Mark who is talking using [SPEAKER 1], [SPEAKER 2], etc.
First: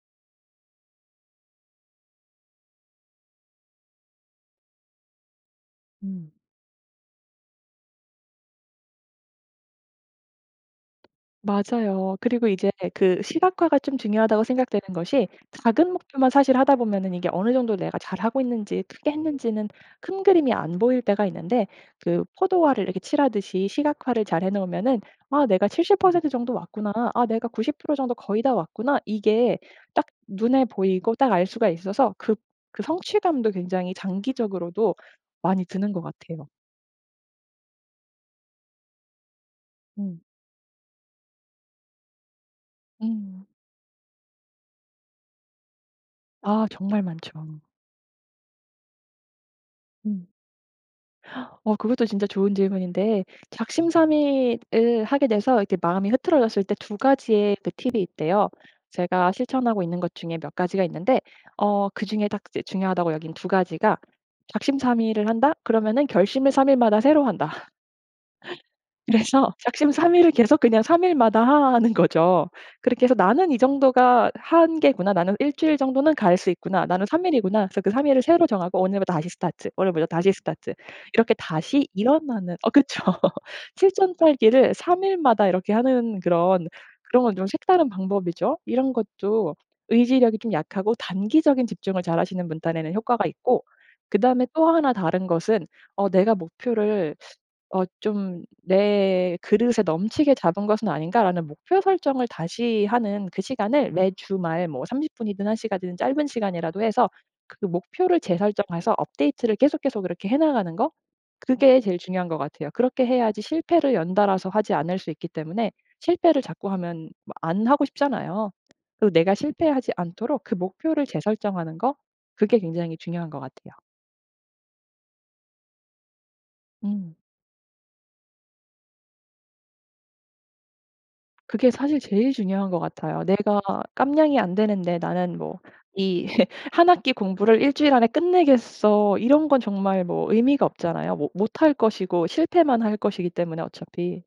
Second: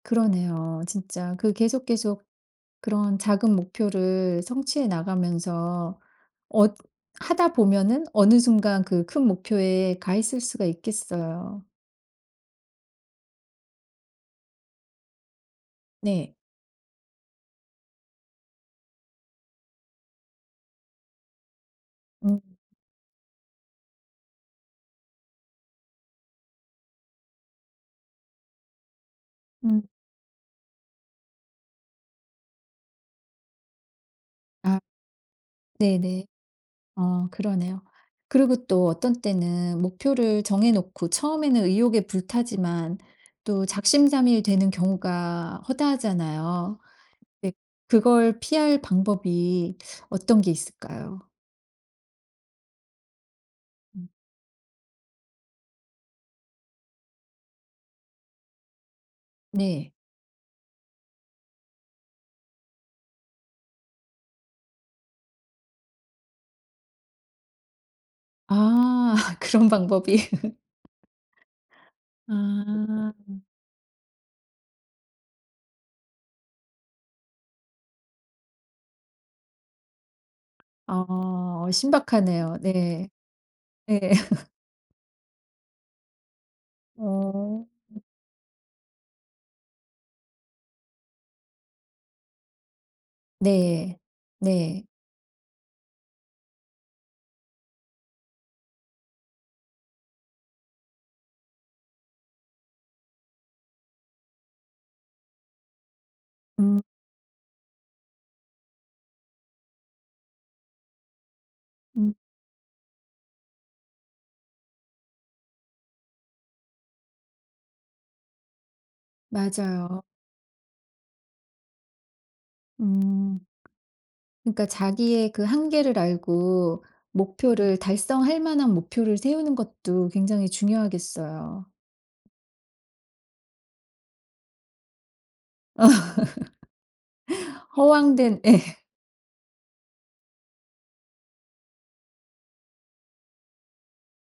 [SPEAKER 1] 그러네요. 진짜 그 계속 계속 그런 작은 목표를 성취해 나가면서
[SPEAKER 2] 음.
[SPEAKER 1] 어 하다 보면은 어느 순간 그 큰 목표에 가 있을 수가 있겠어요.
[SPEAKER 2] 맞아요. 그리고 이제 그 시각화가 좀 중요하다고 생각되는 것이 작은 목표만
[SPEAKER 1] 네.
[SPEAKER 2] 사실 하다 보면은 이게 어느 정도 내가 잘하고 있는지 크게 했는지는 큰 그림이 안 보일 때가 있는데 그
[SPEAKER 1] 음.
[SPEAKER 2] 포도알을 이렇게 칠하듯이 시각화를 잘해 놓으면은 '아 내가 70% 정도 왔구나. 아 내가 90% 정도 거의 다 왔구나.' 이게
[SPEAKER 1] 음.
[SPEAKER 2] 딱 눈에 보이고 딱 알 수가 있어서 그 그 성취감도 굉장히
[SPEAKER 1] 아.
[SPEAKER 2] 장기적으로도 많이 드는 것
[SPEAKER 1] 네네.
[SPEAKER 2] 같아요.
[SPEAKER 1] 어 그러네요. 그리고 또 어떤 때는
[SPEAKER 2] 음.
[SPEAKER 1] 목표를 정해놓고 처음에는 의욕에 불타지만
[SPEAKER 2] 음.
[SPEAKER 1] 또 작심삼일 되는 경우가
[SPEAKER 2] 아
[SPEAKER 1] 허다하잖아요.
[SPEAKER 2] 정말
[SPEAKER 1] 네.
[SPEAKER 2] 많죠.
[SPEAKER 1] 그걸 피할 방법이
[SPEAKER 2] 음.
[SPEAKER 1] 어떤 게 있을까요?
[SPEAKER 2] 어 그것도 진짜 좋은 질문인데
[SPEAKER 1] 음.
[SPEAKER 2] 작심삼일을 하게 돼서 이렇게 마음이 흐트러졌을 때 2 가지의 그 팁이 있대요. 제가 실천하고
[SPEAKER 1] 네.
[SPEAKER 2] 있는 것 중에 몇 가지가 있는데 어 그중에 딱 이제 중요하다고 여긴 2 가지가 '작심삼일을 한다.' 그러면은 '결심을 3 일마다 새로 한다.'
[SPEAKER 1] 아.
[SPEAKER 2] 그래서
[SPEAKER 1] 그런 방법이.
[SPEAKER 2] 작심삼일을 계속 그냥 3 일마다 하 하는 거죠. 그렇게
[SPEAKER 1] 아.
[SPEAKER 2] 해서 '나는 이 정도가 하 한계구나. 나는 일주일 정도는 갈 수 있구나. 나는 3 일이구나.' 그래서 그 3 일을 새로 정하고 오늘부터 다시 스타트. 오늘부터 다시 스타트.
[SPEAKER 1] 아
[SPEAKER 2] 이렇게
[SPEAKER 1] 어
[SPEAKER 2] 다시 일어나는
[SPEAKER 1] 신박하네요.
[SPEAKER 2] 어 그쵸.
[SPEAKER 1] 네. 예.
[SPEAKER 2] 칠전팔기를 3 일마다 이렇게 하는 그런 그런 건 좀
[SPEAKER 1] 어.
[SPEAKER 2] 색다른 방법이죠. 이런 것도 의지력이 좀 약하고 단기적인 집중을 잘하시는 분 딴에는 효과가 있고
[SPEAKER 1] 네.
[SPEAKER 2] 그다음에 또
[SPEAKER 1] 네.
[SPEAKER 2] 하나 다른 것은 어 '내가 목표를 어 좀 내 그릇에 넘치게 잡은 것은 아닌가.'라는 목표 설정을 다시 하는 그 시간을 매 주말 뭐 30 분이든 1 시간이든 짧은
[SPEAKER 1] 음.
[SPEAKER 2] 시간이라도 해서 그 목표를 재설정해서 업데이트를 계속 계속 그렇게 해 나가는 거. 그게 제일
[SPEAKER 1] 음.
[SPEAKER 2] 중요한 것 같아요. 그렇게 해야지 실패를 연달아서 하지 않을 수 있기 때문에 실패를 자꾸 하면 뭐 안 하고 싶잖아요. 그 내가 실패하지
[SPEAKER 1] 맞아요.
[SPEAKER 2] 않도록 그 목표를 재설정하는 거 그게 굉장히 중요한
[SPEAKER 1] 음.
[SPEAKER 2] 것 같아요.
[SPEAKER 1] 그니까 자기의 그 한계를 알고
[SPEAKER 2] 음.
[SPEAKER 1] 목표를 달성할 만한 목표를 세우는 것도 굉장히 중요하겠어요.
[SPEAKER 2] 그게 사실 제일 중요한 것 같아요. 내가 깜냥이 안 되는데 나는 뭐 이 '1 학기 공부를 일주일 안에
[SPEAKER 1] 허황된 예.
[SPEAKER 2] 끝내겠어.' 이런 건 정말 뭐 의미가 없잖아요. 뭐 못할 것이고 실패만 할 것이기 때문에 어차피.